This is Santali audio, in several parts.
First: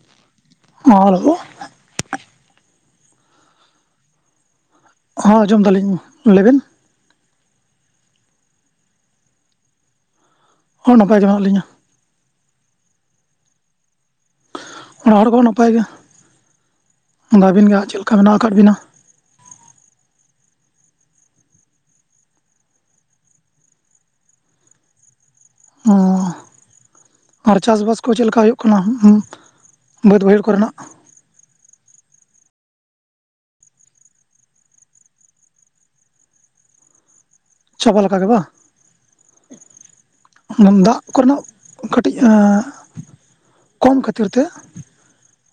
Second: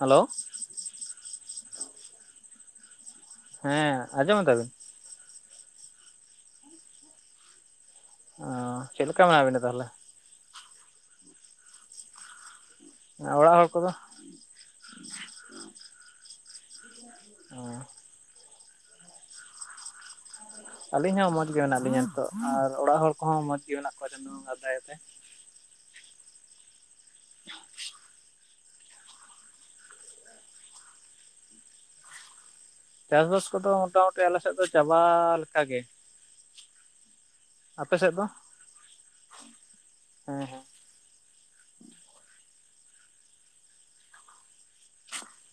ᱦᱮᱞᱳ ᱦᱚᱸ ᱦᱮᱞᱳ ᱦᱮᱸ ᱟᱸᱡᱚᱢ ᱫᱟᱵᱮᱱ ᱦᱚᱸ ᱟᱸᱡᱚᱢ ᱫᱟᱞᱤᱧ ᱞᱟᱹᱭᱵᱮᱱ ᱚᱜ ᱪᱮᱫ ᱞᱮᱠᱟ ᱢᱮᱢᱟ ᱵᱮᱱᱟ ᱛᱟᱦᱚᱞᱮ ᱦᱚᱸ ᱱᱟᱯᱟᱭ ᱜᱮ ᱢᱮᱱᱟᱜ ᱞᱤᱧᱟᱹ ᱟᱨ ᱚᱲᱟ ᱦᱚᱲ ᱠᱚᱫᱚ ᱚᱲᱟ ᱦᱚᱲ ᱠᱚᱦᱚᱸ ᱱᱟᱯᱟᱭ ᱜᱮ ᱟᱫᱚ ᱚ ᱟᱹᱵᱤᱱ ᱜᱮᱦᱟᱜ ᱪᱮᱫᱞᱮᱠᱟ ᱢᱮᱱᱟᱜ ᱟᱠᱟᱫ ᱵᱤᱱᱟ ᱟᱞᱤᱧ ᱦᱚᱸ ᱢᱚᱡᱽᱜ ᱜᱮ ᱢᱮᱱᱟᱜ ᱞᱤᱧᱟ ᱱᱤᱛᱚᱜ ᱟᱨ ᱚᱲᱟᱜ ᱦᱚᱲ ᱠᱚᱦᱚᱸ ᱢᱚᱸᱡᱽᱜ ᱜᱮ ᱢᱮᱱᱟᱜ ᱠᱚᱣᱟ ᱪᱟᱸᱫᱚ ᱵᱚᱹᱜᱟᱦᱟ ᱫᱟᱭᱟᱛᱮ ᱚᱦ ᱟᱨ ᱪᱟᱥ ᱵᱟᱥ ᱠᱚ ᱪᱮᱫ ᱞᱮᱠᱟ ᱦᱩᱭᱩᱜ ᱠᱟᱱᱟ ᱵᱟᱹᱫ ᱵᱟᱹᱭᱦᱟᱹᱲ ᱠᱚᱨᱮᱱᱟᱜ᱾ ᱪᱟᱥᱵᱟᱥ ᱠᱚᱫᱚ ᱢᱚᱴ ᱢᱩᱴᱤ ᱟᱞᱮ ᱥᱮᱫ ᱫᱚ ᱪᱟᱵᱟ ᱞᱮᱠᱟᱜ ᱜᱮᱺ ᱪᱚᱠᱟ ᱥᱮᱫ ᱞᱮᱠᱟ ᱫᱚ ᱜᱮ ᱦᱮᱸ ᱦᱮᱸ ᱵᱟᱝ ᱫᱟᱜ᱾ ᱠᱚᱨᱮᱱᱟᱜ ᱠᱟᱹᱴᱤᱡ ᱠᱚᱢ ᱠᱷᱟᱹᱛᱤᱨ ᱛᱮ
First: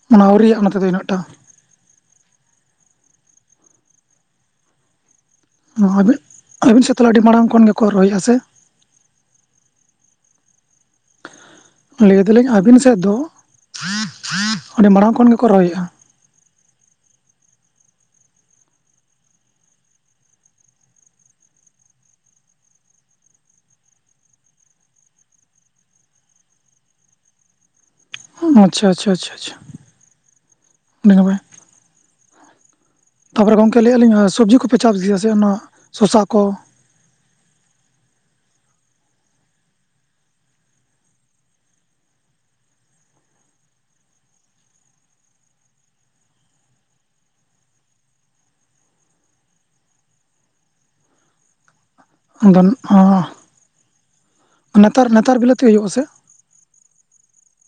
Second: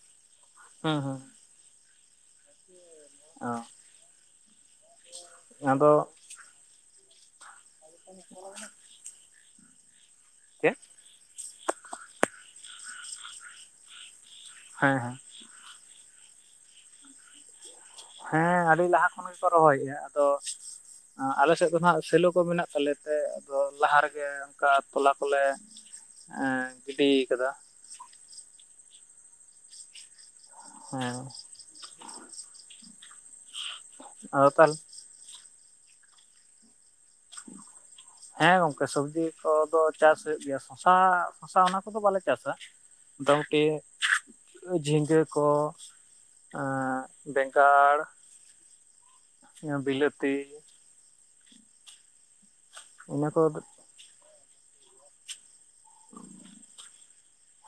ᱢᱟᱱᱮ ᱟᱣᱨᱤᱭᱟᱜᱼᱟ ᱱᱟᱛᱮ ᱫᱚ ᱦᱩᱸ ᱩᱱᱟᱹᱜᱴᱟ ᱦᱩᱸ ᱚ ᱟᱫᱚ ᱟᱹᱵᱤ ᱟᱹᱵᱤᱱ ᱥᱮᱫ ᱛᱟᱦ ᱟᱹᱰᱤ ᱢᱟᱲᱟᱝ ᱠᱷᱚᱱ ᱜᱮᱠᱚ ᱨᱚᱦᱚᱭᱮᱫᱼᱟ ᱥᱮ᱾ ᱪᱮᱫ ᱞᱟᱹᱭ ᱮᱫᱟᱞᱤᱧ ᱟᱹᱵᱤᱱ ᱥᱮᱫ ᱫᱚ ᱟᱹᱰᱤ ᱦᱮᱸ ᱢᱟᱲᱟᱝ ᱦᱮᱸ ᱠᱷᱚᱱ ᱜᱮᱠᱚ ᱨᱚᱦᱚᱭᱮᱫᱼᱟ? ᱦᱮᱸ ᱟᱹᱰᱤ ᱞᱟᱦᱟ ᱠᱷᱚᱱ ᱜᱮᱠᱚ ᱨᱚᱦᱚᱭᱮᱫᱟ ᱟᱫᱚ ᱟᱞᱮ ᱥᱮᱫ ᱫᱚ ᱱᱟᱜ ᱥᱮᱞᱚ ᱠᱚ ᱢᱮᱱᱟᱜ ᱛᱟᱞᱮᱱ ᱛᱮ ᱟᱫᱚ ᱞᱟᱦᱟ ᱨᱮᱜᱮ ᱚᱱᱠᱟ ᱛᱚᱞᱟ ᱠᱚᱞᱮ ᱮᱸ ᱜᱤᱰᱤᱭ ᱠᱟᱫᱟ᱾ ᱟᱪᱪᱷᱟᱪᱪᱷᱟ ᱟᱪᱷᱟ ᱪᱷᱟ᱾ ᱦᱮᱸ ᱛᱟᱯᱚᱨᱮ ᱜᱚᱝᱠᱮ ᱞᱟᱹᱭᱮ-ᱟᱞᱤᱧ ᱟᱫᱚ ᱥᱚᱵᱽᱡᱤ ᱛᱟᱦᱚᱞᱮ ᱠᱚᱯᱮ ᱪᱟᱥ ᱜᱮᱭᱟ ᱥᱮ ᱚᱱᱟ ᱥᱚᱥᱟ ᱠᱚ? [unintelligible] ᱦᱮᱸ ᱜᱚᱝᱠᱮ ᱥᱚᱵᱽᱡᱤ ᱠᱚᱫᱚ ᱪᱟᱥ ᱦᱩᱭᱩᱜ ᱜᱮᱭᱟ ᱥᱚᱥᱟ ᱥᱚᱥᱟ ᱚᱱᱟ ᱠᱚᱫᱚ ᱵᱟᱞᱮ ᱪᱟᱥᱥᱟᱹ᱾ ᱫᱚᱟᱹᱣᱴᱤ ᱡᱷᱤᱸᱜᱟᱹ ᱠᱚ᱾ ᱟᱸ ᱵᱮᱸᱜᱟᱲ ᱵᱤᱞᱟᱹᱛᱤ᱾ ᱟᱫᱚ ᱤᱱᱟᱹ ᱠᱚ ᱱᱮᱛᱟᱨ ᱱᱮᱛᱟᱨ ᱵᱤᱞᱟᱹᱛᱤ ᱦᱩᱭᱩᱜᱼᱟ ᱥᱮ᱾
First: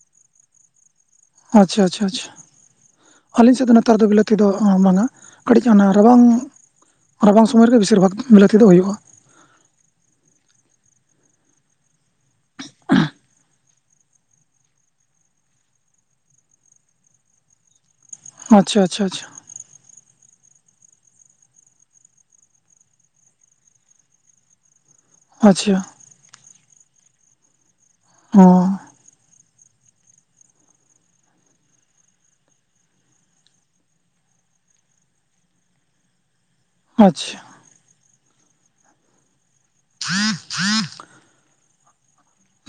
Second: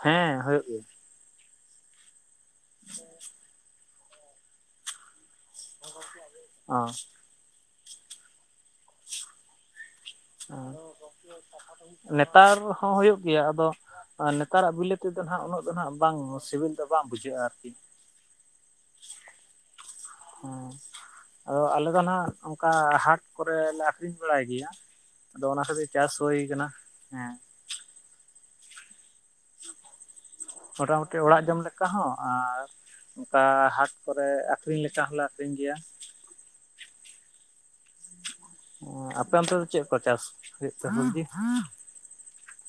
ᱦᱮᱸ ᱦᱩᱭᱩᱜ ᱜᱮᱭᱟ᱾ ᱟᱪᱪᱷᱟ ᱟᱪᱪᱷᱟ ᱟᱪᱷᱟ ᱟᱞᱤᱧ ᱥᱮᱫ ᱫᱚ ᱱᱮᱛᱟᱨ ᱫᱚ ᱵᱤᱞᱟᱹᱛᱤ ᱫᱚ ᱵᱟᱝ-ᱟ᱾ ᱠᱟᱹᱴᱤᱡ ᱨᱟᱵᱟᱝ, ᱚ ᱨᱟᱵᱟᱝ ᱥᱚᱢᱚᱭ ᱨᱮᱜᱮ ᱵᱮᱥᱤᱨ ᱵᱷᱟᱜᱽ ᱵᱤᱞᱟᱹᱛᱤ ᱫᱚ ᱦᱩᱭᱩᱜᱼᱟ᱾ [inaudible] ᱦᱮᱸ ᱱᱮᱛᱟᱨ ᱦᱚᱸ ᱦᱩᱭᱩᱜ ᱜᱮᱭᱟ ᱟᱫᱚ᱾ ᱟᱨ ᱱᱮᱛᱟᱨᱟᱜ ᱵᱤᱞᱟᱹ ᱛᱮᱫᱚ ᱱᱟᱜ ᱩᱱᱟᱹᱜ ᱫᱚ ᱱᱟᱜ ᱵᱟᱝ ᱥᱤᱵᱤᱞ ᱫᱚ ᱵᱟᱝ ᱵᱩᱡᱷᱟᱹᱜᱼᱟ ᱟᱨᱠᱤ᱾ ᱟᱪᱷᱟ ᱟᱪᱷᱟ ᱟᱪᱷᱟ᱾ ᱦᱮᱸ ᱟᱫᱚ ᱟᱞᱮ ᱫᱚ ᱱᱟᱜ ᱚᱱᱠᱟ ᱦᱟᱴ ᱠᱚᱨᱮᱞᱮ ᱟᱠᱷᱨᱤᱧ ᱵᱟᱲᱟᱭ ᱜᱮᱭᱟᱹ᱾ ᱟᱫᱚ ᱚᱱᱟ ᱟᱪᱪᱷᱟ ᱠᱷᱟᱹᱛᱤᱨ ᱪᱟᱥ ᱦᱩᱭ ᱟᱠᱟᱱᱟ ᱦᱮᱸ᱾ ᱚ [unintelligible] ᱢᱚᱴᱟᱢᱩᱴᱤ ᱚᱲᱟᱜ ᱡᱚᱢ ᱞᱮᱠᱟ ᱦᱚᱸ ᱟᱨ ᱚᱱᱠᱟ ᱦᱟᱴ ᱠᱚᱨᱮ ᱟᱠᱷᱨᱤᱧ ᱞᱮᱠᱟ ᱦᱚᱞᱮ ᱟᱠᱷᱨᱤᱧ ᱜᱮᱭᱟ᱾ ᱟᱪᱪᱷᱟ ᱟᱯᱮ ᱚᱱᱛᱮ ᱫᱚ ᱪᱮᱫ ᱠᱚ ᱪᱟᱥ ᱦᱩᱭᱩᱜ ᱛᱟᱦᱮᱱ ᱜᱮᱭᱟ᱾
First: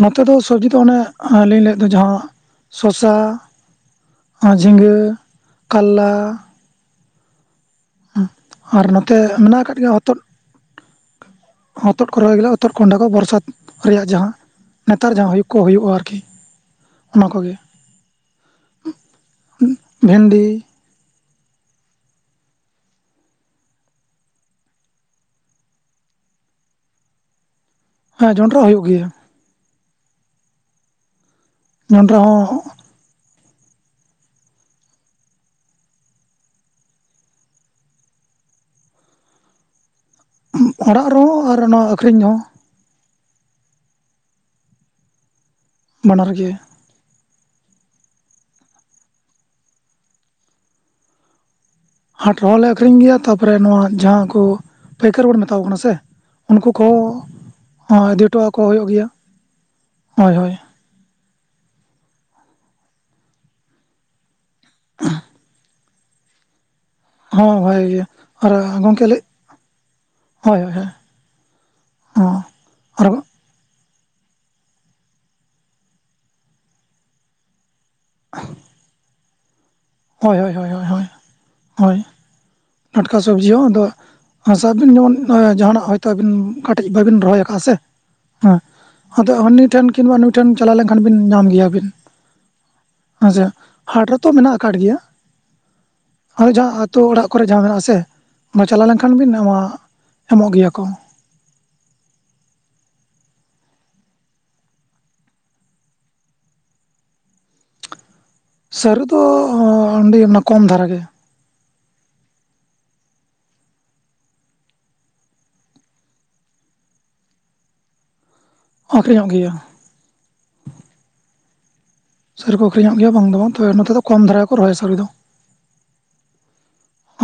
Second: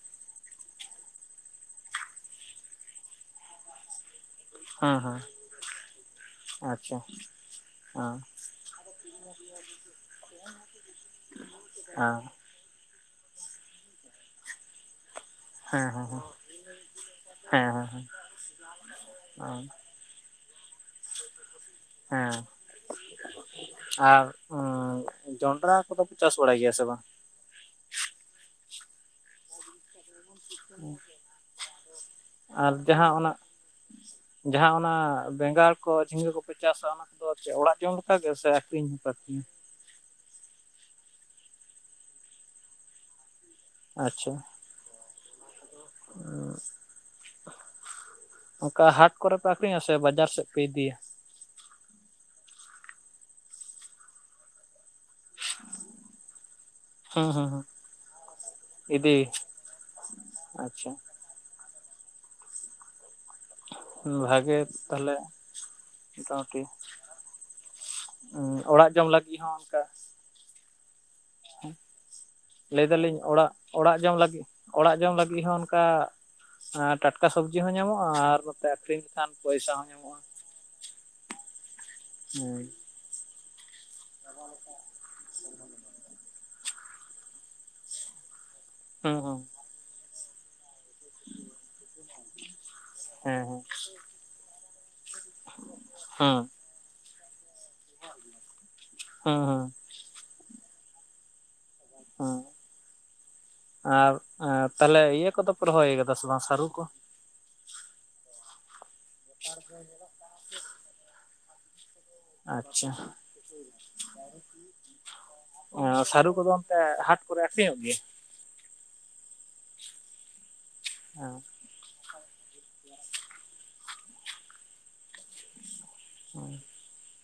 ᱱᱚᱛᱮ ᱫᱚ ᱥᱚᱵᱽᱡᱤ ᱫᱚ ᱚᱱᱮ ᱞᱤᱧ ᱞᱟᱹᱭᱮᱫ ᱫᱚ ᱡᱟᱦᱟᱸ ᱥᱚᱥᱟ ᱟᱨ ᱡᱷᱤᱸᱜᱟᱹ ᱦᱮᱸ ᱦᱮᱸ ᱠᱟᱞᱞᱟ᱾ ᱟᱪᱪᱷᱟ ᱦᱮᱸ ᱦ ᱟᱨ ᱱᱚᱛᱮ ᱢᱮᱱᱟᱜ ᱟᱠᱟᱫ ᱜᱮᱭᱟ ᱦᱚᱛᱚᱫ ᱦᱚᱛᱚᱫ ᱦᱮᱸ ᱠᱚ ᱨᱚᱦᱚᱭ ᱜᱮᱭ ᱦᱚᱛᱚᱨ ᱠᱸᱰᱟ ᱠᱚ ᱵᱚᱨᱥᱟ ᱨᱮᱭᱟᱜ ᱡᱟᱦᱟᱸ ᱱᱮᱛᱟᱨ ᱡᱟᱦᱟᱸ ᱦᱩᱭᱩᱜ ᱠᱚ ᱦᱮᱸ ᱦᱩᱭᱩᱜᱼᱟ ᱟᱨᱠᱤ᱾ ᱚᱱᱟ ᱠᱚᱜᱮ ᱦᱮᱸ ᱦᱮᱸ ᱦᱮᱸ ᱚ ᱵᱷᱮᱱᱰᱤ ᱦᱮᱸ ᱟᱨ ᱡᱚᱱᱰᱨᱟ ᱠᱚᱫᱚ ᱯ ᱪᱟᱥ ᱵᱟᱲᱟᱭ ᱜᱮᱭᱟ ᱥᱮ ᱵᱟᱝ? ᱦᱮᱸ ᱡᱚᱸᱰᱨᱟ ᱦᱩᱭᱩᱜ ᱜᱮᱭᱟ᱾ ᱦᱮ [inaudible] ᱡᱚᱸᱰᱨᱟ ᱦᱚᱸ ᱟᱨ ᱡᱟᱦᱟᱸ ᱚᱱᱟ ᱡᱟᱦᱟᱸ ᱚᱱᱟ ᱵᱮᱸᱜᱟᱲ ᱠᱚ ᱡᱷᱤᱸᱜᱟᱹ ᱠᱚᱯᱮ ᱪᱟᱥᱟ ᱚᱱᱟ ᱟᱫᱚ ᱪᱮᱫ ᱚᱲᱟᱜ ᱡᱚᱢ ᱞᱮᱠ ᱜᱮ ᱥᱮ ᱟᱠᱷᱨᱤᱧ ᱦᱚᱸ ᱟᱠᱷᱨᱤᱧᱟ ᱞᱮᱠᱟ? ᱚᱲᱟᱜ ᱨᱮᱦᱚᱸ ᱟᱨ ᱚᱱᱟ ᱟᱹᱠᱷᱨᱤᱧ ᱦᱚᱸ᱾ ᱟᱪᱪᱷᱟ ᱵᱟᱱᱟᱨ ᱜᱮ ᱚᱠᱟ ᱦᱟᱴ ᱠᱚᱨᱮᱯᱮ ᱟᱠᱷᱨᱤᱧᱟ ᱥᱮ ᱵᱟᱡᱟᱨ ᱥᱮᱫ ᱯᱮ ᱤᱫᱤᱭᱟ? ᱦᱟᱴ ᱨᱮᱦᱚᱸᱞᱮ ᱟᱠᱷᱨᱤᱧ ᱜᱮᱭᱟ ᱛᱟᱨᱯᱚᱨᱮ ᱱᱚᱣᱟ ᱡᱟᱦᱟᱸ ᱠᱚ᱾ ᱯᱟᱹᱭᱠᱟᱹᱨᱤ ᱵᱚᱱ ᱢᱮᱛᱟ ᱠᱚ ᱠᱟᱱᱟ ᱥᱮ ᱩᱱᱠᱩ ᱠᱚᱦᱚᱸ ᱦᱩᱸ ᱦᱩᱸ ᱦᱩᱸ ᱤᱫᱤ ᱦᱚᱴᱚ ᱟᱠᱚ ᱦᱩᱭᱩᱜ ᱜᱮᱭᱟ᱾ ᱤᱫᱤ ᱦᱳᱭ ᱦᱳᱭ ᱟᱪᱪᱷᱟ ᱵᱷᱟᱜᱮ ᱛᱟᱦᱞᱮ ᱢᱚᱴᱟᱢᱩᱴᱤ ᱦᱳᱭ ᱵᱷᱟᱜ ᱜᱮ ᱟᱨ ᱚᱲᱟᱜ ᱜᱚᱝᱠᱮ ᱡᱚᱢ ᱞᱟᱹᱜ ᱞᱟᱹᱜᱤᱫ ᱦᱚᱸ ᱚᱱᱠᱟ ᱦᱳᱭ ᱦᱳᱭ᱾ ᱦᱚᱸ ᱞᱟᱹᱭ ᱟᱨ ᱫᱟᱞᱤᱧ ᱚᱲᱟᱜ ᱚᱲᱟᱜ ᱡᱚᱢ ᱞᱟᱹᱜᱤᱫ ᱚᱲᱟᱜ ᱡᱚᱢ ᱞᱟᱹᱜᱤᱫ ᱦᱚᱸ ᱚᱱᱠᱟ ᱴᱟᱴᱠᱟ ᱥᱚᱵᱡᱤ ᱦᱚᱸ ᱧᱟᱢᱚᱜ? ᱟᱨ ᱱᱚᱛᱮ ᱟᱠᱷᱨᱤᱧ ᱞᱮᱠᱷᱟᱱ ᱯᱚᱭᱥᱟ ᱦᱚᱸ ᱧᱟᱢᱚᱜᱼᱟ᱾ ᱦᱩᱸ ᱦᱳᱭ ᱦᱳᱭ ᱦᱳᱭ ᱦᱳᱭ ᱦᱳᱭ ᱴᱟᱴᱠᱟ ᱥᱚᱵᱽᱡᱤ ᱦᱚᱸ ᱟᱫᱚ ᱦᱟᱥᱟ ᱫᱤᱱ ᱡᱮᱢᱚᱱ ᱡᱟᱦᱱᱟᱜ ᱦᱚᱭᱛᱳ ᱠᱟᱹᱴᱤᱡ ᱵᱟᱵᱤᱱ ᱨᱚᱦᱚᱭ ᱠᱟᱜᱼᱟ ᱥᱮ ᱦᱮᱸ ᱦᱩᱸ ᱟᱫᱚ ᱦᱩᱸ ᱦᱟᱱᱤ ᱴᱷᱮᱱ ᱠᱤᱱᱵᱟ ᱱᱩᱭ ᱴᱷᱮᱱ ᱪᱟᱞᱟᱣ ᱞᱮᱱᱠᱷᱟᱱ ᱵᱤᱱ ᱧᱟᱢ ᱜᱮᱭᱟᱵᱤᱱ᱾ ᱦᱮᱸ ᱦᱮᱸᱥᱮ ᱦᱟᱴ ᱨᱮᱛᱚ ᱢᱮᱱᱟᱜ ᱠᱟᱫ ᱜᱮᱭᱟ ᱦᱮᱸ ᱦᱳᱭ ᱡᱟᱦᱟᱸ ᱟᱛᱳ ᱚᱲᱟᱜ ᱠᱚᱨᱮ ᱡᱟᱦᱟᱸ ᱢᱮᱱᱟᱜ ᱟᱥᱮ ᱚᱱᱟ ᱪᱟᱞᱟᱣ ᱞᱮᱱᱠᱷᱟᱱ ᱵᱤᱱ ᱦᱮᱸ ᱦᱮᱸ ᱧᱟᱢᱟ ᱦᱮᱸ ᱮᱢᱚᱜ ᱜᱮᱭᱟ ᱠᱚ᱾ ᱦᱮᱸ ᱟᱨ ᱮᱸ ᱛᱟᱦᱞᱮ ᱤᱭᱟᱹ ᱠᱚᱫᱚ ᱯᱮ ᱨᱚᱦᱚᱭ ᱠᱟᱫᱟ ᱥᱮ ᱵᱟᱝ ᱥᱟᱹᱨᱩ ᱠᱚ? ᱥᱟᱹᱨᱩ ᱫᱚ ᱮᱸ ᱟᱹᱱᱰᱤ ᱚᱱᱟ ᱠᱚᱢ ᱫᱷᱟᱨᱟ ᱜᱮ᱾ ᱟᱪᱪᱷᱟ ᱮᱸ ᱥᱟᱹᱨᱩ ᱠᱚᱫᱚ ᱚᱱᱛᱮ ᱦᱟᱴ ᱠᱚᱨᱮ ᱟᱠᱷᱨᱤᱧᱚᱜ ᱜᱮᱭᱟ? ᱟᱹᱠᱷᱨᱤᱧᱚᱜ ᱜᱮᱭᱟ᱾ ᱦᱮᱸ ᱥᱟᱹᱨᱩ ᱠᱚ ᱟᱹᱠᱷᱨᱤᱧᱚᱜ ᱜᱮᱭᱟ ᱵᱟᱝ ᱫᱚ ᱵᱟᱝ ᱛᱚᱵᱮ ᱱᱚᱛᱮ ᱫᱚ ᱠᱚᱢ ᱫᱷᱟᱨᱟ ᱠᱚ ᱨᱚᱦᱚᱭᱟ ᱥᱟᱹᱨᱩ ᱫᱚ᱾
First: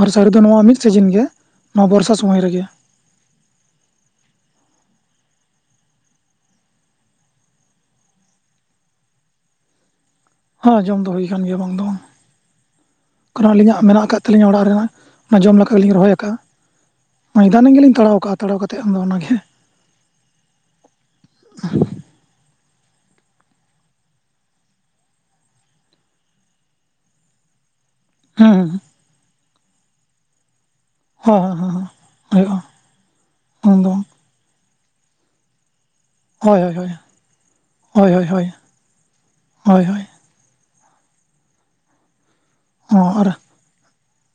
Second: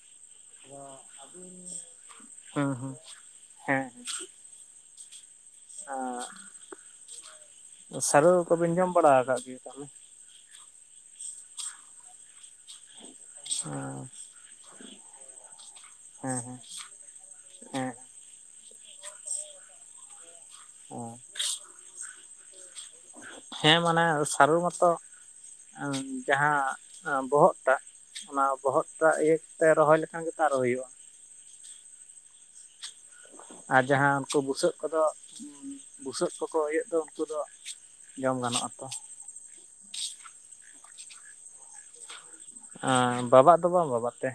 ᱟᱨ ᱥᱟᱹᱨᱩ ᱫᱚ ᱱᱚᱣᱟ ᱢᱤᱫ ᱥᱤᱡᱤᱱ ᱜᱮ ᱱᱚᱣᱟ ᱵᱚᱨᱥᱟ ᱥᱚᱢᱚᱭ ᱨᱮᱜᱮ᱾ ᱟᱪᱟ ᱦᱮᱸ ᱦᱮᱸ ᱟᱸ ᱥᱟᱹᱨᱩ ᱠᱚᱵᱤᱱ ᱡᱚᱢ ᱵᱟᱲᱟ ᱠᱟᱜ ᱜᱮᱭᱟ ᱛᱟᱦᱞᱮ? ᱦᱮᱸ ᱡᱚᱢ ᱫᱚ ᱦᱩᱭ ᱟᱠᱟᱱ ᱜᱮᱭᱟ ᱵᱟᱝ ᱫᱚ ᱵᱟᱝ᱾ ᱠᱟᱨᱚᱱ ᱟᱹᱞᱤᱧᱟᱜ ᱦᱮᱸ ᱢᱮᱱᱟᱜ ᱠᱟᱜ ᱛᱟᱹᱞᱤᱧᱟ ᱚᱲᱟᱜ ᱨᱮ ᱚᱱᱟ ᱡᱚᱢ ᱞᱮᱠᱟ ᱞᱤᱧ ᱨᱚᱦᱚᱭ ᱠᱟᱜᱼᱟ᱾ ᱦᱮᱸ ᱢᱚᱭᱫᱟᱱᱤ ᱦᱮᱸ ᱜᱮᱞᱤᱧ ᱛᱟᱲᱟᱣ ᱠᱟᱟᱜᱼᱟ ᱛᱟᱲᱟᱣ ᱠᱟᱛᱮᱫ ᱟᱫᱚ ᱚᱱᱟᱜᱮ᱾ ᱚ ᱦᱮᱸ ᱢᱟᱱᱮ ᱥᱟᱨᱩ ᱢᱚᱛᱚ ᱚ ᱡᱟᱦᱟᱸ ᱵᱚᱦᱚᱜ ᱴᱟᱜ ᱚᱱᱟ ᱦᱮᱸ ᱵᱚᱦᱚᱜᱴᱟᱜ ᱤᱭᱟᱹ ᱠᱟᱛᱮ ᱨᱚᱦᱚᱭ ᱞᱮᱠᱷᱟᱱ ᱜᱮᱛᱚ ᱟᱨᱚ ᱦᱩᱭᱩᱜᱼᱟ᱾ ᱦᱮᱸ ᱦᱮᱸ ᱦᱮᱸ ᱦᱩᱭᱩᱜᱼᱟ᱾ ᱟᱨ ᱩᱱ ᱫᱚ ᱵᱟᱝ᱾ ᱡᱟᱦᱟᱸ ᱩᱱᱠᱩ ᱵᱩᱥᱟᱹᱜ ᱠᱚᱫᱚ ᱵᱩᱥᱟᱹᱜ ᱠᱚᱠᱚ ᱦᱳᱭ ᱦᱳᱭ ᱤᱭᱟᱹᱜ ᱦᱳᱭ ᱫᱚ ᱩᱱᱠᱩ ᱫᱚ ᱦᱳᱭ ᱦᱳᱭ ᱡᱚᱢ ᱦᱳᱭ ᱜᱟᱱᱚᱜᱼᱟ ᱛᱚ᱾ ᱦᱳᱭ ᱦᱳᱭ ᱟᱨ ᱵᱟᱵᱟᱜ ᱫᱚ ᱵᱟᱝ ᱵᱟᱵᱟᱛ ᱛᱮ?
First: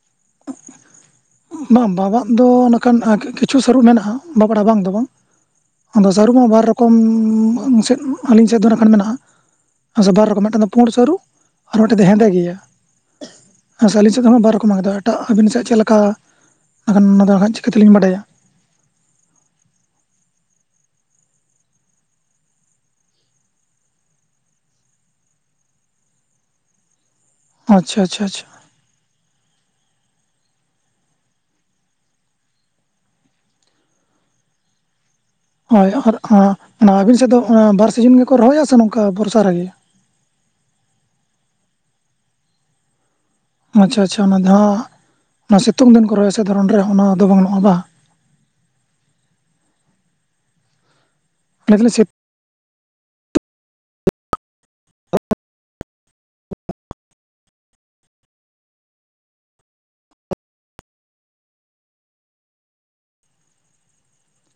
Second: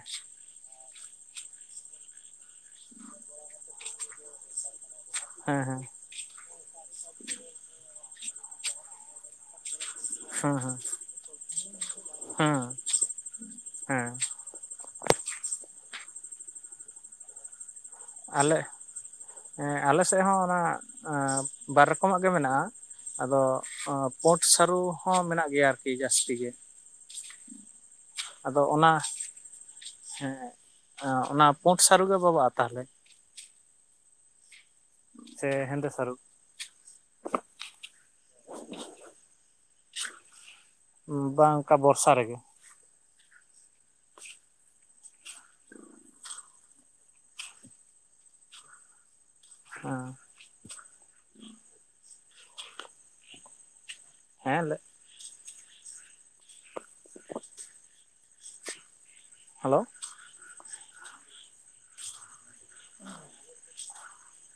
ᱵᱟᱝ ᱵᱟᱵᱟᱫ ᱫᱚ ᱱᱚᱝᱠᱟᱱ ᱠᱤᱪᱷᱩ ᱥᱟᱹᱨᱩ ᱢᱮᱱᱟᱜᱼᱟ ᱵᱟᱵᱟᱫᱼᱟ ᱵᱟᱝ ᱫᱚ ᱵᱟᱝ᱾ ᱦᱮᱸ ᱦᱮᱸ ᱟᱫᱚ ᱥᱟᱹᱨᱩᱢᱟ ᱵᱟᱨ ᱨᱚᱠᱚᱢ ᱥᱮᱫ ᱟᱹᱞᱤᱧ ᱥᱮᱫ ᱫᱚ ᱱᱟᱜ ᱠᱷᱟᱱ ᱢᱮᱱᱟᱜᱼᱟ᱾ ᱟᱪᱪᱷᱟ ᱵᱟᱨ ᱨᱚᱠᱚᱢ ᱦᱮᱸ ᱢᱤᱫᱴᱮᱱ ᱫᱚ ᱦᱮᱸ ᱯᱩᱸᱰ ᱥᱟᱹᱨᱩ᱾ ᱟᱨ ᱢᱤᱫᱴᱟᱝ ᱫᱚ ᱦᱮᱸᱫᱮ ᱜᱮᱭᱟ ᱦᱮᱸ ᱦᱮᱸ ᱟᱹᱞᱤᱧ ᱥᱮᱫ ᱫᱚ ᱦᱚᱸᱜ ᱵᱟᱨ ᱨᱚᱠᱚᱢ ᱢᱟ, ᱟᱫᱚ ᱮᱴᱟᱜ ᱟᱹᱵᱤᱱ ᱥᱮᱫ ᱪᱮᱫ ᱞᱮᱠᱟ ᱮᱠᱷᱟᱱ ᱚᱱᱟᱫᱚ ᱱᱟᱦᱟᱜ ᱪᱤᱠᱟᱹᱛᱮᱞᱤᱧ ᱵᱟᱰᱟᱭᱟ᱾ ᱟᱞᱮᱸ ᱮᱸ ᱟᱞᱮᱥᱮᱜ ᱦᱚᱸ ᱚᱱᱟ ᱵᱟᱨ ᱨᱚᱠᱚᱢᱟᱜ ᱜᱮ ᱢᱮᱱᱟᱜᱼᱟ᱾ ᱟᱫᱚ ᱚᱸ ᱯᱩᱸᱰ ᱥᱟᱹᱨᱩ ᱦᱚᱸ ᱢᱮᱱᱟᱜ ᱜᱮᱭᱟ ᱟᱨᱠᱤ ᱡᱟᱹᱥᱛᱤ ᱜᱮ᱾ ᱚ ᱟᱪᱪᱷᱟ ᱟᱪᱷᱟ ᱟᱫᱚ ᱚᱱᱟ ᱦᱮᱸ ᱚᱱᱟ ᱯᱩᱸᱰ ᱥᱟᱹᱨᱩᱜᱮ ᱵᱟᱵᱟᱜᱼᱟ ᱛᱟᱦᱞᱮ? ᱥᱮ ᱦᱳᱭ ᱦᱮᱸᱫᱮ ᱥᱟᱹᱨᱩ ᱟᱨ ᱚᱱᱟ ᱟᱹᱵᱤᱱ ᱥᱮᱫ ᱫᱚ ᱵᱟᱨ ᱥᱤᱡᱤᱱ ᱜᱮᱠᱚ ᱨᱚᱦᱚᱭᱟ ᱥᱮ ᱱᱚᱝᱠᱟ ᱵᱚᱨᱥᱟ ᱨᱮᱜᱮ? ᱵᱟᱝ ᱚᱝᱠᱟ ᱵᱚᱨᱥᱟ ᱨᱮᱜᱮ᱾ ᱟᱪᱪᱷᱟ ᱟᱪᱪᱷᱟ ᱚᱱᱟ ᱫᱚᱦᱟᱸᱜ ᱚᱱᱟ ᱥᱤᱛᱩᱝ ᱫᱤᱱ ᱠᱚ ᱨᱚᱦᱚᱭᱟ ᱥᱮ ᱫᱷᱚᱨᱚᱱ ᱨᱮ ᱚᱱᱟ ᱫᱚ ᱵᱟᱝ ᱱᱚᱭᱟ ᱵᱟ ᱦᱮᱸ [unintelligible] ᱦᱮᱸ ᱞᱮᱜ ᱦᱮᱞᱳ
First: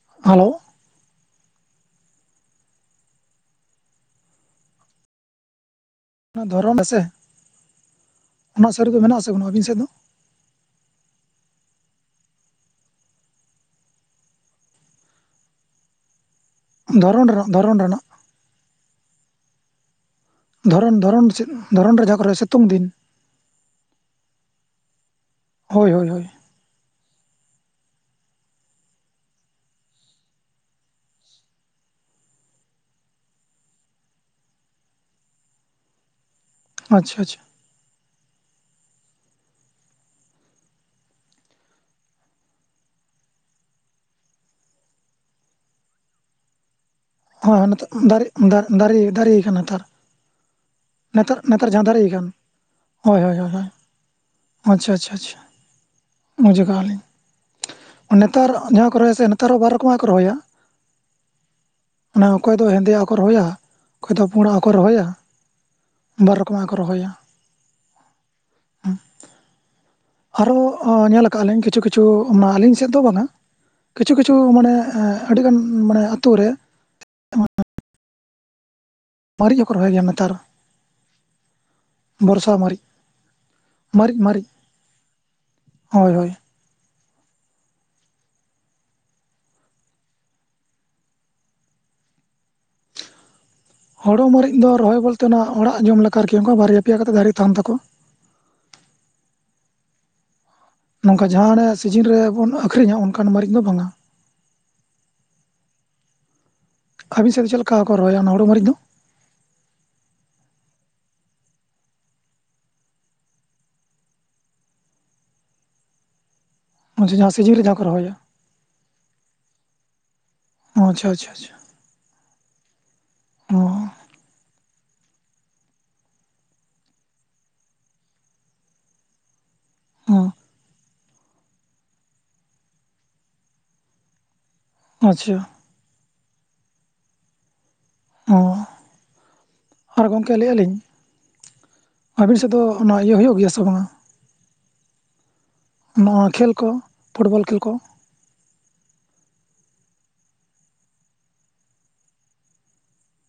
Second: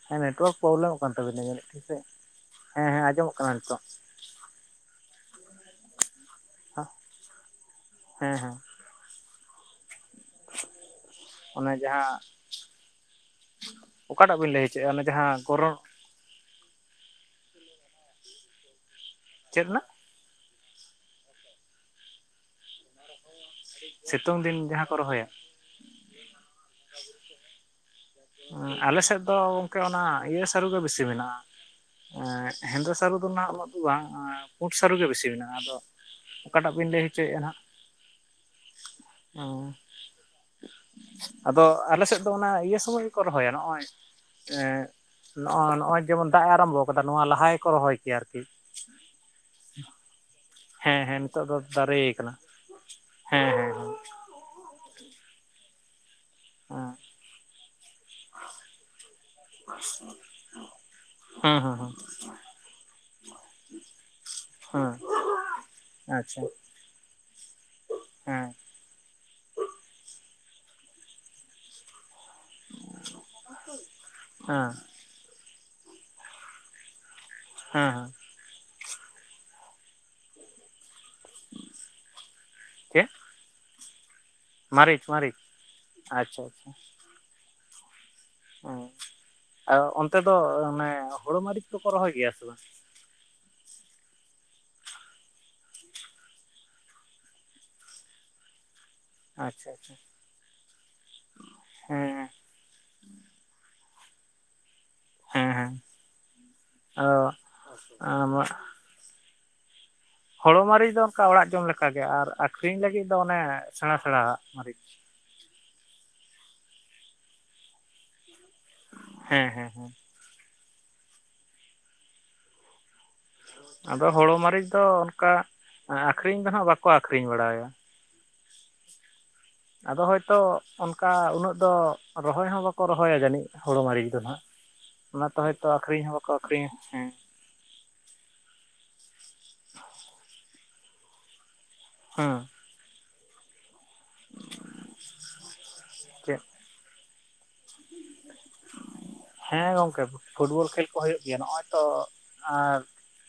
ᱦᱮᱸ ᱦᱮᱞᱳ ᱱᱮᱴᱣᱟᱨᱠ ᱯᱨᱚᱵᱞᱮᱢᱚᱜ ᱠᱟᱱ ᱛᱟᱹᱵᱤᱱᱟ ᱡᱟᱹᱱᱤᱡ ᱴᱷᱤᱠ ᱥᱮ ᱾ ᱦᱮᱸ ᱦᱮᱸ ᱟᱸᱡᱚᱢᱚᱜ ᱠᱟᱱᱟ ᱱᱤᱛᱚᱜ ᱫᱷᱚᱨᱚᱱ ᱨᱮᱥᱮ ᱦᱮᱸ ᱦᱮᱸ ᱚᱱᱟ ᱥᱟ ᱨᱮᱫᱚ ᱢᱮᱱᱟᱜ ᱟᱥᱮ ᱵᱟᱝ ᱟᱹᱵᱤᱱ ᱥᱮᱫ ᱫᱚ ᱚᱱᱮ ᱡᱟᱦᱟᱸ ᱚᱠᱟᱴᱟᱜ ᱵᱤᱱ ᱞᱟᱹᱭ ᱦᱚᱪᱮᱜᱼᱟ ᱚᱱᱮ ᱡᱟᱦᱟᱸ ᱜᱚᱨᱚᱢ ᱫᱷᱚᱨᱚᱱ ᱨᱮᱱᱟᱜ ᱫᱷᱚᱨᱚᱱ ᱨᱮᱱᱟᱜ ᱪᱮᱫ ᱨᱮᱱᱟᱜ ᱫᱷᱚᱨᱚᱱ ᱫᱷᱚᱨᱚᱱ ᱪᱮᱫ ᱫᱷᱚᱨᱚᱱ ᱨᱮ ᱡᱟᱦᱟᱸ ᱠᱚ ᱨᱚᱦᱚᱭᱟ ᱥᱤᱛᱩᱝ ᱫᱤᱱ ᱥᱤᱛᱩᱝ ᱫᱤᱱ ᱡᱟᱦᱟᱸ ᱠᱚ ᱨᱚᱦᱚᱭᱟ ᱦᱳᱭ ᱦᱳᱭ ᱦᱳᱭ ᱚᱸ ᱟᱞᱮ ᱥᱮᱫ ᱫᱚ ᱜᱚᱢᱠᱮ ᱚᱱᱟ ᱤᱭᱟᱹ ᱥᱟᱹᱨᱩ ᱜᱮ ᱵᱮᱥᱤ ᱢᱮᱱᱟᱜᱼᱟ ᱮᱸ ᱦᱮᱸᱫᱮ ᱥᱟᱹᱨᱩ ᱫᱚ ᱩᱱᱟᱹᱜ ᱫᱚ ᱵᱟᱝ ᱯᱩᱸᱰ ᱥᱟᱹᱨᱩ ᱜᱮ ᱵᱮᱥᱤ ᱢᱮᱱᱟᱜᱼᱟ ᱟᱫᱚ ᱚᱠᱟᱴᱟᱜ ᱵᱤᱱ ᱞᱮᱭ ᱟᱪᱪᱷᱟ ᱦᱚᱪᱚᱭᱮᱜᱼᱟ ᱟᱪᱪᱷᱟ ᱦᱟᱸᱜ ᱚᱸ ᱟᱫᱚ ᱟᱞᱮ ᱥᱮᱫ ᱫᱚ ᱚᱱᱟ ᱤᱭᱟᱹ ᱥᱚᱢᱚᱭ ᱨᱚᱦᱚᱭᱟ ᱱᱚᱜᱼᱚᱭ ᱱᱚᱜᱼᱚᱭ ᱡᱮᱢᱚᱱ ᱫᱟᱜ ᱮ ᱟᱨᱟᱢᱵᱚ ᱠᱟᱫᱟ ᱱᱚᱣᱟ ᱞᱟᱦᱟ ᱦᱳᱭ ᱦᱳᱭ ᱜᱮᱠᱚ ᱱᱤᱛᱚᱜ ᱨᱚᱦᱚᱭ ᱠᱮᱭᱟ ᱫᱟᱨᱮ ᱟᱨᱠᱤ ᱫᱟ- ᱫᱟᱨᱮ ᱫᱟᱨᱮ ᱠᱟᱱᱟ ᱱᱮᱛᱟᱨ ᱦᱮᱸ ᱦᱮᱸ ᱱᱮᱛᱟᱨ ᱱᱤᱛᱚᱜ ᱫᱚ ᱱᱮᱛᱟᱨ ᱡᱟᱦᱟ ᱫᱟᱨᱮ ᱠᱟᱱ ᱟᱠᱟᱱᱟ ᱦᱳᱭ ᱦᱳᱭ ᱦᱮᱸ ᱦᱳᱭ ᱦᱮᱸ ᱟᱪᱪᱷᱟ ᱟᱪᱪᱷᱟ ᱟᱪᱪᱷᱟ ᱵᱩᱡᱷᱽ ᱠᱟᱜᱼᱟ ᱞᱤᱧ ᱦᱮᱸ ᱱᱮᱛᱟᱨ ᱡᱟᱦᱟᱸ ᱠᱚ ᱨᱚᱦᱚᱭᱟ ᱥᱮ ᱱᱮᱛᱟᱨ ᱦᱚᱸ ᱵᱟᱨ ᱨᱚᱠᱚᱢᱟᱜ ᱜᱮᱠᱚ ᱨᱚᱦᱚᱭᱟ ᱦᱩᱸ ᱦᱩᱸ ᱦᱩᱸ ᱟᱱᱟ ᱚᱠᱚᱭ ᱫᱚ ᱦᱮᱸᱫᱮᱭᱟᱜ ᱠᱚ ᱨᱚᱦᱚᱭᱟ ᱚᱠᱚᱭ ᱫᱚ ᱯᱩᱲᱟᱜ ᱠᱚ ᱦᱮᱸ ᱨᱚᱦᱚᱭᱟ ᱵᱟᱨ ᱟᱪᱪᱷᱟ ᱨᱚᱠᱚᱢᱟᱜ ᱨᱚᱦᱚᱭᱟ ᱦᱮᱸ ᱟᱨᱦᱚ ᱟᱸ ᱧᱮᱞ ᱠᱟᱜ ᱟᱞᱤᱧ ᱠᱤᱪᱷᱩ ᱠᱤᱪᱷᱩ ᱚᱱᱟ ᱟᱹᱞᱤᱧ ᱥᱮᱫ ᱫᱚ ᱵᱟᱝᱼᱟ ᱠᱤᱪᱷᱩ ᱠᱤᱪᱷᱩ ᱦᱮᱸ ᱢᱟᱱᱮ ᱟᱹᱰᱤᱜᱟᱱ ᱢᱟᱱᱮ ᱟᱛᱳ ᱨᱮ ᱦᱮᱸ ᱦᱮᱸ ᱢᱟᱹᱨᱤᱡ ᱦᱚᱸᱠᱚ ᱨᱚᱦᱚᱭ ᱜᱮᱭᱟ ᱱᱮᱛᱟᱨ ᱵᱚᱨᱥᱟ ᱢᱟᱹᱨᱤᱡ ᱪᱮᱫ ᱢᱟᱹᱨᱤᱡ ᱢᱟᱹᱨᱤᱡ ᱢᱟᱹᱨᱤᱪ ᱢᱟᱹᱨᱤᱪ ᱟᱪᱪᱷᱟ ᱚᱸ ᱟᱨ ᱚᱱᱛᱮ ᱫᱚ ᱚᱱᱮ ᱦᱩᱲᱩ ᱢᱟᱹᱨᱤᱪ ᱠᱚᱠᱚ ᱨᱚᱦᱚᱭ ᱜᱮᱭᱟ ᱥᱮ ᱵᱟᱝ ᱦᱳᱲᱳ ᱢᱟᱹᱨᱤᱪ ᱫᱚ ᱨᱚᱦᱚᱭ ᱵᱚᱞᱛᱮ ᱚᱱᱟ ᱚᱲᱟᱜ ᱡᱚᱢ ᱞᱮᱠᱟ ᱟᱨᱠᱤ ᱵᱟᱨᱭᱟ ᱯᱮᱭᱟ ᱠᱟᱛᱮᱜ ᱫᱟᱨᱮ ᱛᱟᱦᱮᱱ ᱛᱟᱠᱚᱣᱟ ᱟᱪᱪᱷᱟ ᱟᱪᱪᱷᱟ ᱱᱚᱝᱠᱟ ᱡᱟᱦᱟᱸ ᱚᱱᱮ ᱥᱤᱡᱤᱱ ᱦᱮᱸ ᱨᱮᱵᱚᱱ ᱟᱹᱠᱷᱨᱤᱧᱟ ᱚᱱᱠᱟᱱ ᱢᱟᱹᱨᱤᱪ ᱫᱚ ᱵᱟᱝᱼᱟ ᱦᱮᱸ ᱦᱮᱸ ᱟᱫᱚ ᱟᱹᱵᱤᱱ ᱥᱮᱫ ᱫᱚ ᱪᱮᱫ ᱞᱮᱠᱟ ᱠᱚ ᱨᱚᱦᱚᱭᱟ ᱟᱸ ᱚᱱᱟ ᱦᱳᱲᱳ ᱢᱟᱹᱨᱤᱪ ᱫᱚ ᱦᱳᱲᱳ ᱢᱟᱹᱨᱤᱪ ᱫᱚ ᱚᱱᱠᱟ ᱚᱲᱟᱜ ᱡᱚᱢ ᱞᱮᱠᱟᱜᱮ ᱟᱨ ᱟᱠᱷᱨᱤᱧ ᱞᱟᱹᱜᱤᱫ ᱫᱚ ᱚᱱᱮ ᱥᱮᱬᱟ ᱥᱮᱬᱟ ᱟᱜ ᱢᱟᱹᱨᱤᱪ ᱚᱱᱮ ᱡᱟᱦᱟᱸ ᱥᱤᱡᱤᱱ ᱨᱮ ᱡᱟᱦᱟᱸ ᱠᱚ ᱨᱚᱦᱚᱭᱟ ᱦᱮᱸ ᱦᱮᱸ ᱦᱮᱸ ᱚ ᱟᱪᱪᱷᱟ ᱟᱪᱪᱷᱟ ᱟᱪᱪᱷᱟ ᱚ ᱟᱫᱚ ᱦᱳᱲᱳ ᱢᱟᱹᱨᱤᱪ ᱫᱚ ᱚᱱᱠᱟ ᱟᱠᱷᱨᱤᱧ ᱫᱚ ᱦᱟᱜ ᱵᱟᱠᱚ ᱟᱠᱷᱨᱤᱧ ᱵᱟᱲᱟᱭᱟ ᱟᱫᱚ ᱦᱚᱭᱛᱚ ᱚᱱ ᱚᱱᱠᱟ ᱩᱱᱟᱹᱜ ᱫᱚ ᱨᱚᱦᱚᱭ ᱦᱚᱸ ᱵᱟᱠᱚ ᱨᱚᱦᱚᱭᱟ ᱡᱟᱹᱱᱤᱡ ᱦᱳᱲᱳ ᱢᱟᱹᱨᱤᱪ ᱫᱚ ᱦᱟᱜ ᱚ ᱚᱱᱟᱛᱮ ᱟᱪᱪᱷᱟ ᱛᱚ ᱟᱠᱷᱨᱤᱧ ᱦᱚᱸ ᱵᱟᱠᱚ ᱟᱠᱷᱨᱤᱧᱟ ᱦᱮᱸ ᱚᱸ ᱟᱨ ᱜᱚᱢᱠᱮ ᱞᱟᱹᱭᱮᱼᱟᱜ ᱞᱤᱧ ᱦᱮᱸ ᱟᱹᱵᱤᱱ ᱥᱮᱫ ᱫᱚ ᱚᱱᱟ ᱤᱭᱟᱹ ᱦᱳᱭᱳᱜ ᱜᱮᱭᱟ ᱥᱮ ᱵᱟᱝᱼᱟ ᱱᱚᱣᱟ ᱪᱮᱫ ᱠᱷᱮᱹᱞ ᱠᱚ ᱯᱷᱩᱴᱵᱚᱞ ᱠᱷᱮᱹᱞ ᱠᱚ [inaudible] ᱦᱮᱸ ᱜᱚᱢᱠᱮ ᱯᱷᱩᱴᱵᱚᱞ ᱠᱷᱮᱞ ᱠᱚ ᱦᱩᱭᱩᱜ ᱜᱮᱭᱟ ᱱᱚᱜᱼᱚᱭ ᱛᱚ ᱟᱨ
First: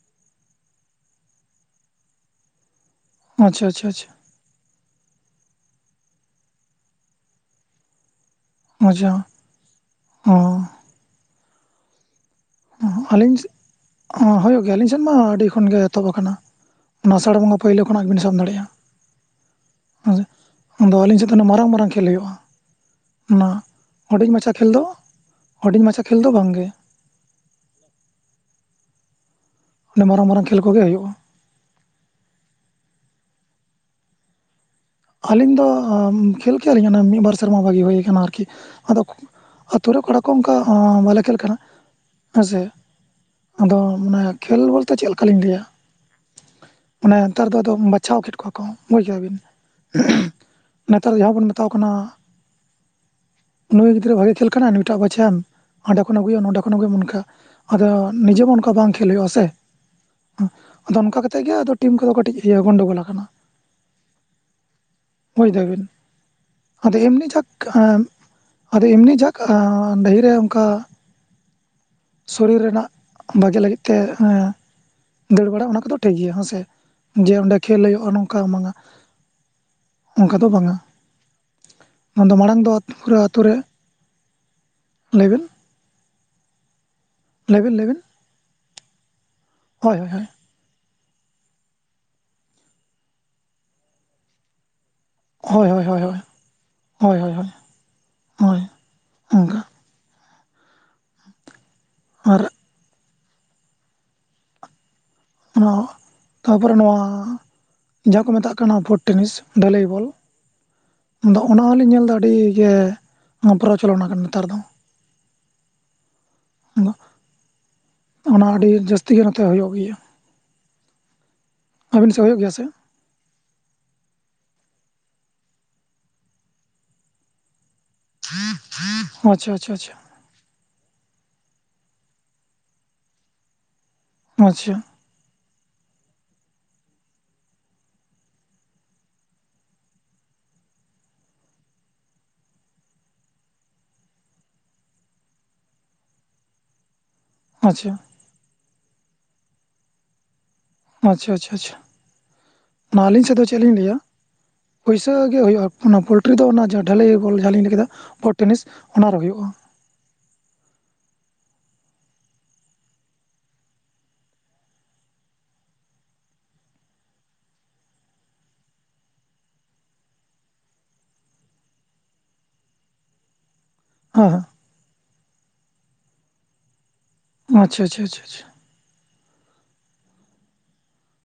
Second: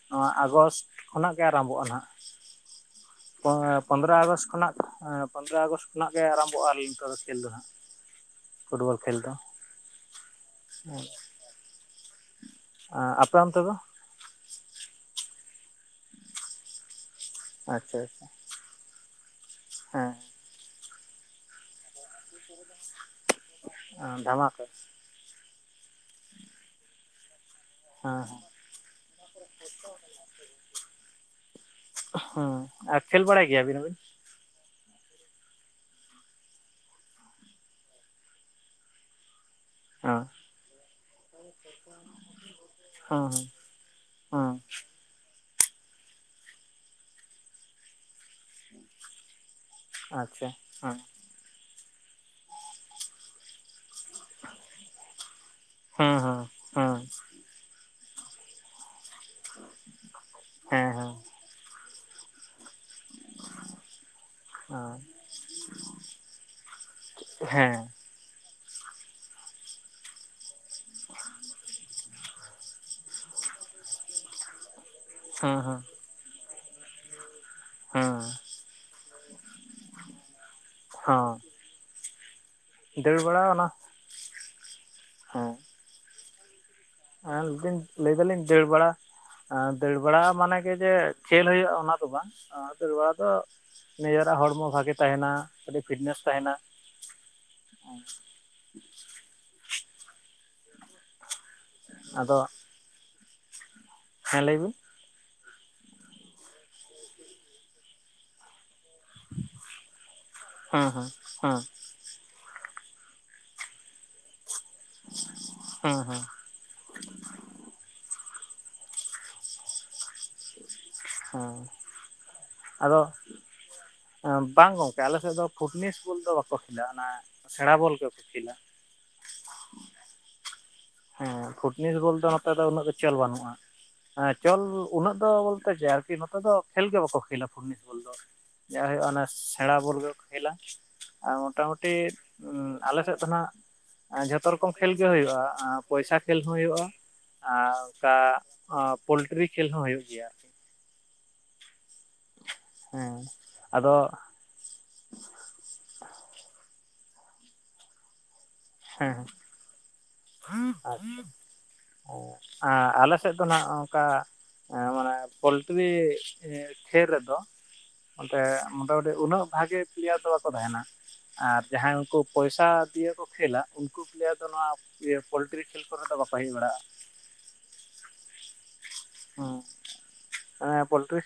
ᱱᱚᱣᱟ ᱟᱜᱚᱥᱴ ᱠᱷᱚᱱᱟᱜ ᱜᱮ ᱟᱨᱟᱢᱵᱚᱜᱼᱟ ᱱᱟᱦᱟᱜ ᱯᱚᱸ ᱟᱪᱪᱷᱟ ᱟᱪᱪᱷᱟ ᱟᱪᱪᱷᱟ ᱯᱚᱸᱫᱽᱨᱟ ᱟᱜᱚᱥ ᱠᱷᱚᱱᱟᱜ ᱯᱚᱸᱫᱽᱨᱟ ᱟᱜᱚᱥ ᱠᱷᱚᱱᱟᱜ ᱜᱮ ᱟᱨᱚᱢᱵᱚᱜᱼᱟ ᱞᱤᱝ ᱛᱚ ᱫᱚ ᱠᱷᱮᱞ ᱫᱚ ᱦᱟᱜ᱾ ᱯᱷᱩᱴᱵᱚᱞ ᱟᱪᱪᱷᱟ ᱠᱷᱮᱞ ᱫᱚ ᱚ ᱟᱯᱮ ᱟᱹᱞᱤᱧᱡ ᱚᱱᱛᱮ ᱫᱚ ᱦᱚᱸ ᱦᱩᱭᱩᱜ ᱜᱮᱭᱟ ᱟᱹᱞᱤᱧ ᱥᱮᱱ ᱢᱟ ᱟᱹᱰᱤ ᱠᱷᱚᱱᱜᱮ ᱮᱛᱚᱦᱚᱵ ᱟᱠᱟᱱᱟ᱾ ᱚᱱᱟ ᱟᱥᱟᱲ ᱵᱚᱸᱜᱟ ᱯᱳᱭᱞᱳ ᱟᱪᱪᱷᱟ ᱠᱷᱚᱱᱟᱜ ᱵᱤᱱ ᱟᱪᱪᱷᱟ ᱥᱮᱱ ᱫᱟᱲᱤᱜᱼᱟ, ᱦᱮᱸ ᱟᱫᱚ ᱟᱹᱞᱤᱧ ᱥᱮᱫ ᱫᱚ ᱚᱱᱟ ᱢᱟᱨᱟᱝ ᱢᱟᱨᱟᱝ ᱠᱷᱮ ᱠᱷᱮᱹᱞ ᱦᱩᱭᱩᱜᱼᱟ, ᱚᱱᱟ ᱦᱩᱰᱤᱧ ᱢᱟᱪᱷᱟ ᱫᱷᱟᱢᱟᱠᱟ ᱠᱷᱮᱹᱞ ᱫᱚ ᱦᱩᱰᱤᱧ ᱢᱟᱪᱷᱟ ᱠᱷᱮᱞ ᱫᱚ ᱵᱟᱝᱜᱮ᱾ ᱦᱮᱸ ᱦᱮᱸ᱾ ᱚᱱᱮ ᱢᱟᱨᱟᱝ ᱢᱟᱨᱟᱝ ᱠᱷᱮᱹᱞ ᱠᱚᱜᱮ ᱦᱩᱭᱩᱜᱼᱟ᱾ ᱦᱮᱸ, ᱟᱨ ᱠᱷᱮᱹᱞ ᱵᱟᱲᱟᱭ ᱜᱮᱭᱟᱵᱤᱱ ᱟᱵᱮᱱ? ᱟᱹᱞᱤᱧ ᱫᱚ ᱠᱷᱮᱹᱞ ᱠᱮᱭᱟ ᱞᱤᱧ ᱚᱱᱟ ᱢᱤᱫ ᱵᱟᱨ ᱥᱮᱨᱢᱟ ᱵᱷᱟᱹᱜᱤ ᱦᱩᱭ ᱠᱟᱱᱟ ᱟᱨᱠᱤ, ᱟᱫᱚ ᱟᱛᱩ ᱨᱮ ᱠᱚᱲᱟ ᱦᱮᱸ ᱠᱚ ᱚᱝᱠᱟ ᱵᱟᱞᱮ ᱠᱷᱮᱹᱞ ᱠᱟᱱᱟ ᱦᱮᱸᱥᱮ᱾ ᱦᱮᱸ ᱟᱫᱚ ᱢᱟᱱᱮ ᱦᱮᱸ ᱠᱷᱮᱹᱞ ᱵᱚᱞ ᱛᱚ ᱪᱮᱫ ᱞᱮᱠᱟᱞᱤᱧ ᱞᱟᱹᱭᱟ ᱢᱟᱱᱮ ᱱᱮᱛᱟᱨ ᱫᱚ ᱟᱫᱚ ᱵᱟᱪᱷᱟᱣ ᱠᱮᱫ ᱠᱚᱣᱟ ᱠᱚ ᱵᱩᱡᱷ ᱠᱮᱫᱟ ᱵᱤᱱ᱾ ᱟᱪᱪᱷᱟ ᱦᱮᱸ ᱱᱮᱛᱟᱨ ᱡᱟᱦᱟᱸ ᱵᱚᱱ ᱢᱮᱛᱟᱣ ᱠᱟᱱᱟ ᱱᱩᱭ ᱜᱤᱫᱽᱨᱟᱹ ᱵᱷᱟᱜᱮ ᱠᱷᱮᱹᱞ ᱠᱟᱱᱟ ᱱᱩᱭᱴᱟᱜ ᱵᱟᱪᱷᱟᱣ ᱮᱢ ᱦᱟᱸᱰᱮ ᱦᱮᱸ ᱠᱷᱚᱱ ᱦᱮᱸ ᱟᱜᱩᱭᱮᱢ ᱱᱚᱸᱰᱮ ᱚᱱᱮ ᱦᱮᱸ ᱚᱱᱠᱟ ᱟᱫᱚ ᱱᱤᱡᱮ ᱢᱟ ᱚᱱᱠᱟ ᱵᱟᱝ ᱠᱷᱮᱹᱞ ᱦᱩᱭᱩᱜᱼᱟ ᱥᱮ᱾ ᱦᱩᱸ, ᱦᱮᱸ ᱟᱫᱚ ᱚᱱᱠᱟ ᱠᱟᱛᱮᱜ ᱜᱮ ᱟᱫᱚ ᱴᱤᱢ ᱠᱚᱫᱚ ᱠᱟᱹᱴᱤᱡ ᱤᱭᱟᱹ ᱜᱚᱱᱰᱳᱜᱳᱞ ᱟᱠᱟᱱᱟ᱾ ᱦᱮᱸ ᱵᱩᱡᱽ ᱫᱟᱹᱵᱤᱱ, ᱟᱫᱚ ᱮᱢᱱᱤ ᱡᱟᱸᱠ ᱦᱮᱸ ᱟᱸ ᱟᱫᱚ ᱮᱢᱱᱤ ᱡᱟᱠ ᱟᱸ ᱰᱟᱹᱦᱤᱨᱮ ᱚᱝᱠᱟ ᱥᱚᱨᱤᱨ ᱨᱮᱱᱟᱜ ᱵᱷᱟᱜᱮ ᱞᱟᱹᱜᱤᱫ ᱛᱮ ᱮᱸ ᱫᱟᱹᱲ ᱦᱮᱸ ᱵᱟᱲᱟ ᱦᱮᱸ ᱚᱱᱟ ᱠᱚᱫᱚ ᱴᱷᱤᱠ ᱜᱮᱭᱟ ᱦᱚᱸ ᱥᱮ᱾ ᱡᱮ ᱚᱸᱰᱮ ᱠᱷᱮᱹᱞ ᱦᱩᱭᱩᱜᱼᱟ ᱦᱮᱸ ᱱᱚᱝᱠᱟ ᱦᱚᱸ ᱵᱟᱝᱟ᱾ ᱚᱝᱠᱟ ᱫᱚ ᱵᱟᱝᱟ, ᱦᱮᱸ ᱟᱫᱚ ᱢᱟᱲᱟᱝ ᱫᱚ ᱫᱟᱹᱲ ᱵᱟᱲᱟᱣ ᱚᱱᱟ ᱞᱟᱹᱭ ᱵᱤᱱ᱾ ᱟᱞ ᱞᱟᱹᱭᱵᱤᱱ ᱞᱟᱹᱭᱫᱟᱹᱧ ᱞᱟᱹᱭᱵᱤᱱ ᱞᱟᱹᱭ ᱫᱟᱹᱞᱤᱧ ᱫᱟᱹᱲ ᱵᱟᱲᱟ, ᱟᱸᱻ ᱫᱟᱹᱲ ᱦᱳᱭ ᱦᱳᱭ ᱵᱟᱲᱟ ᱢᱟᱱᱮ ᱜᱮ ᱡᱮ ᱠᱷᱮᱹᱞ ᱦᱩᱭᱩᱜᱼᱟ ᱚᱱᱟ ᱫᱚ ᱵᱟᱝ ᱫᱟᱹᱲ ᱵᱟᱲᱟ ᱫᱚ ᱱᱤᱡᱮᱨᱟᱜ ᱦᱚᱲᱢᱚ ᱵᱷᱟᱜᱮ ᱛᱟᱦᱮᱱᱟ ᱦᱳᱭ ᱟᱹᱰᱤ ᱦᱳᱭ ᱦᱳᱭ ᱦᱳᱭ ᱯᱷᱤᱴᱱᱮᱥ ᱛᱟᱦᱮᱱᱟ᱾ ᱦᱳᱭ ᱚᱝᱠᱟ᱾ ᱟᱫᱚ, ᱟᱨ ᱦᱮᱸ ᱞᱟᱹᱭ ᱵᱤᱱ᱾ ᱟᱫᱚ, ᱛᱟᱯᱚᱨᱮ ᱱᱚᱣᱟ ᱡᱟᱦᱟᱸ ᱠᱚ ᱢᱮᱛᱟᱜ ᱠᱟᱱᱟ ᱯᱷᱩᱴ ᱴᱮᱱᱤᱥ ᱰᱷᱟᱹᱞᱤ ᱵᱚᱞ ᱦᱮᱸ ᱦᱮᱸ ᱟᱫᱚ ᱦᱮᱸ ᱚᱱᱟ ᱦᱚᱞᱤᱧ ᱧᱮᱞᱫᱟ ᱟᱹᱰᱤ ᱜᱮ ᱚᱱᱟ ᱯᱨᱚᱪᱚᱞᱚᱱ ᱟᱠᱟᱱ ᱱᱮᱛᱟᱨ ᱫᱚ᱾ ᱦᱮᱸ ᱦᱮᱸ᱾ ᱦᱩᱸ, ᱚᱱᱟ ᱦᱚᱸ ᱟᱹᱰᱤ ᱡᱟᱹᱥᱛᱤ ᱜᱮ ᱱᱚᱛᱮ ᱦᱩᱭᱩᱜ ᱜᱮᱭᱟ᱾ ᱦᱚᱸ᱾ ᱟᱵᱤᱱ ᱥᱮᱜ ᱦᱩᱭᱚᱜ ᱜᱮᱭᱟ ᱥᱮ? ᱟᱫᱚ ᱵᱟᱝ ᱜᱚᱝᱠᱮ ᱟᱞᱮ ᱥᱮᱫ ᱫᱚ ᱯᱷᱩᱴᱤᱥ ᱵᱚᱞ ᱫᱚ ᱵᱟᱠᱚ ᱠᱷᱮᱞᱟ ᱚᱱᱟ ᱥᱮᱬᱟ ᱵᱚᱞ ᱠᱚ ᱟᱪᱪᱷᱟ ᱟᱪᱪᱷᱟ ᱟᱪᱪᱷᱟ᱾ ᱦᱮᱸ ᱯᱷᱩᱴᱱᱤᱥ ᱵᱚᱞ ᱫᱚ ᱱᱚᱛᱮ ᱫᱚ ᱩᱱᱟᱹᱜ ᱫᱚ ᱪᱚᱞ ᱵᱟᱹᱱᱩᱜᱼᱟ, ᱦᱮᱸ ᱪᱚᱞ ᱟᱪᱪᱷᱟ ᱩᱱᱟᱹᱜ ᱫᱚ ᱵᱚᱞᱛᱮ ᱡᱮ ᱟᱨᱠᱤ ᱱᱚᱛᱮ ᱫᱚ ᱠᱷᱮᱹᱞ ᱜᱮ ᱵᱟᱠᱚ ᱠᱷᱮᱹᱞᱟ ᱯᱷᱩᱴᱱᱤᱥ ᱵᱚᱞ ᱫᱚ᱾ ᱡᱟ ᱦᱩᱭᱩᱜᱼᱟ ᱚᱱᱟ ᱥᱮᱬᱟ ᱵᱚᱞ ᱜᱮᱠᱚ ᱠᱷᱮᱞᱟ᱾ ᱟᱨ ᱢᱚᱴᱟᱢᱩᱴᱤ ᱟᱞᱮ ᱥᱮᱫ ᱫᱚ ᱱᱟᱦᱟᱜ ᱡᱷᱚᱛᱚ ᱨᱚᱠᱚᱢ ᱠᱷᱮᱹᱞ ᱜᱮ ᱦᱩᱭᱩᱜᱼᱟ᱾ ᱮᱸᱜ ᱯᱚᱭᱥᱟ ᱠᱷᱮᱹᱞ ᱦᱚᱸ ᱦᱩᱭᱩᱜᱼᱟ, ᱟᱨ ᱟᱪᱪᱷᱟ ᱚᱝᱠᱟ ᱮᱸᱻ ᱯᱳᱞᱴᱨᱤ ᱠᱷᱮᱹᱞ ᱦᱚᱸ ᱦᱩᱭᱩᱜ ᱜᱮᱭᱟ᱾ ᱟᱪᱪᱷᱟ ᱟᱪᱪᱷᱟ ᱟᱪᱪᱷᱟ, ᱟᱱᱟ ᱦᱮᱸ ᱟᱞᱤᱧ ᱥᱮᱫ ᱫᱚ ᱪᱮᱫ ᱞᱤᱧ ᱟᱫᱚ ᱞᱟᱹᱭᱟ? ᱯᱩᱭᱥᱟᱹ ᱜᱮ ᱦᱩᱭᱩᱜᱼᱟ ᱚᱱᱟ ᱯᱳᱞᱴᱨᱤ ᱫᱚ ᱚᱱᱟ ᱡᱟᱦᱟᱸ ᱰᱷᱟᱹᱞᱟᱹᱭ ᱵᱚᱞ ᱡᱟᱦᱟᱸ ᱞᱤᱧ ᱞᱟᱹᱭ ᱠᱮᱫᱟ ᱯᱷᱳᱨ ᱴᱮᱱᱤᱥ ᱚᱱᱟ ᱨᱮ ᱦᱮᱭᱮᱜᱼᱟ᱾ ᱟᱪᱪᱷᱟ, ᱟᱻ ᱟᱞᱮ ᱥᱮᱫ ᱫᱚ ᱱᱟᱜ ᱚᱝᱠᱟ ᱮᱸ ᱢᱟᱱᱮ ᱯᱳᱞᱴᱨᱤ ᱠᱷᱮᱹᱞ ᱨᱮᱫᱚ ᱚᱱᱛᱮ ᱢᱚᱴᱟᱢᱩᱴᱤ ᱩᱱᱟᱹᱜ ᱵᱷᱟᱜᱮ ᱯᱞᱮᱭᱟᱨ ᱫᱚ ᱵᱟᱠᱚ ᱛᱟᱦᱮᱱᱟ᱾ ᱟᱨ ᱡᱟᱦᱟᱸᱭ ᱩᱝᱠᱩ ᱯᱚᱭᱥᱟ ᱫᱤᱭᱮ ᱠᱚ ᱠᱷᱮᱹᱞᱟ ᱩᱝᱠᱩ ᱦᱮᱸ ᱯᱞᱮᱭᱟᱨ ᱫᱚ ᱱᱚᱣᱟ ᱯᱳᱞᱴᱨᱤ ᱠᱷᱮᱹᱞ ᱠᱚᱨᱮ ᱫᱚ ᱵᱟᱠᱚ ᱦᱮᱡ ᱵᱟᱲᱟᱜᱼᱟ᱾ ᱟᱪᱪᱷᱟ ᱟᱪᱪᱷᱟ ᱟᱪᱪᱷᱟ ᱦᱚᱸ ᱦᱮᱻᱸ ᱯᱳᱚᱞᱴᱨᱤ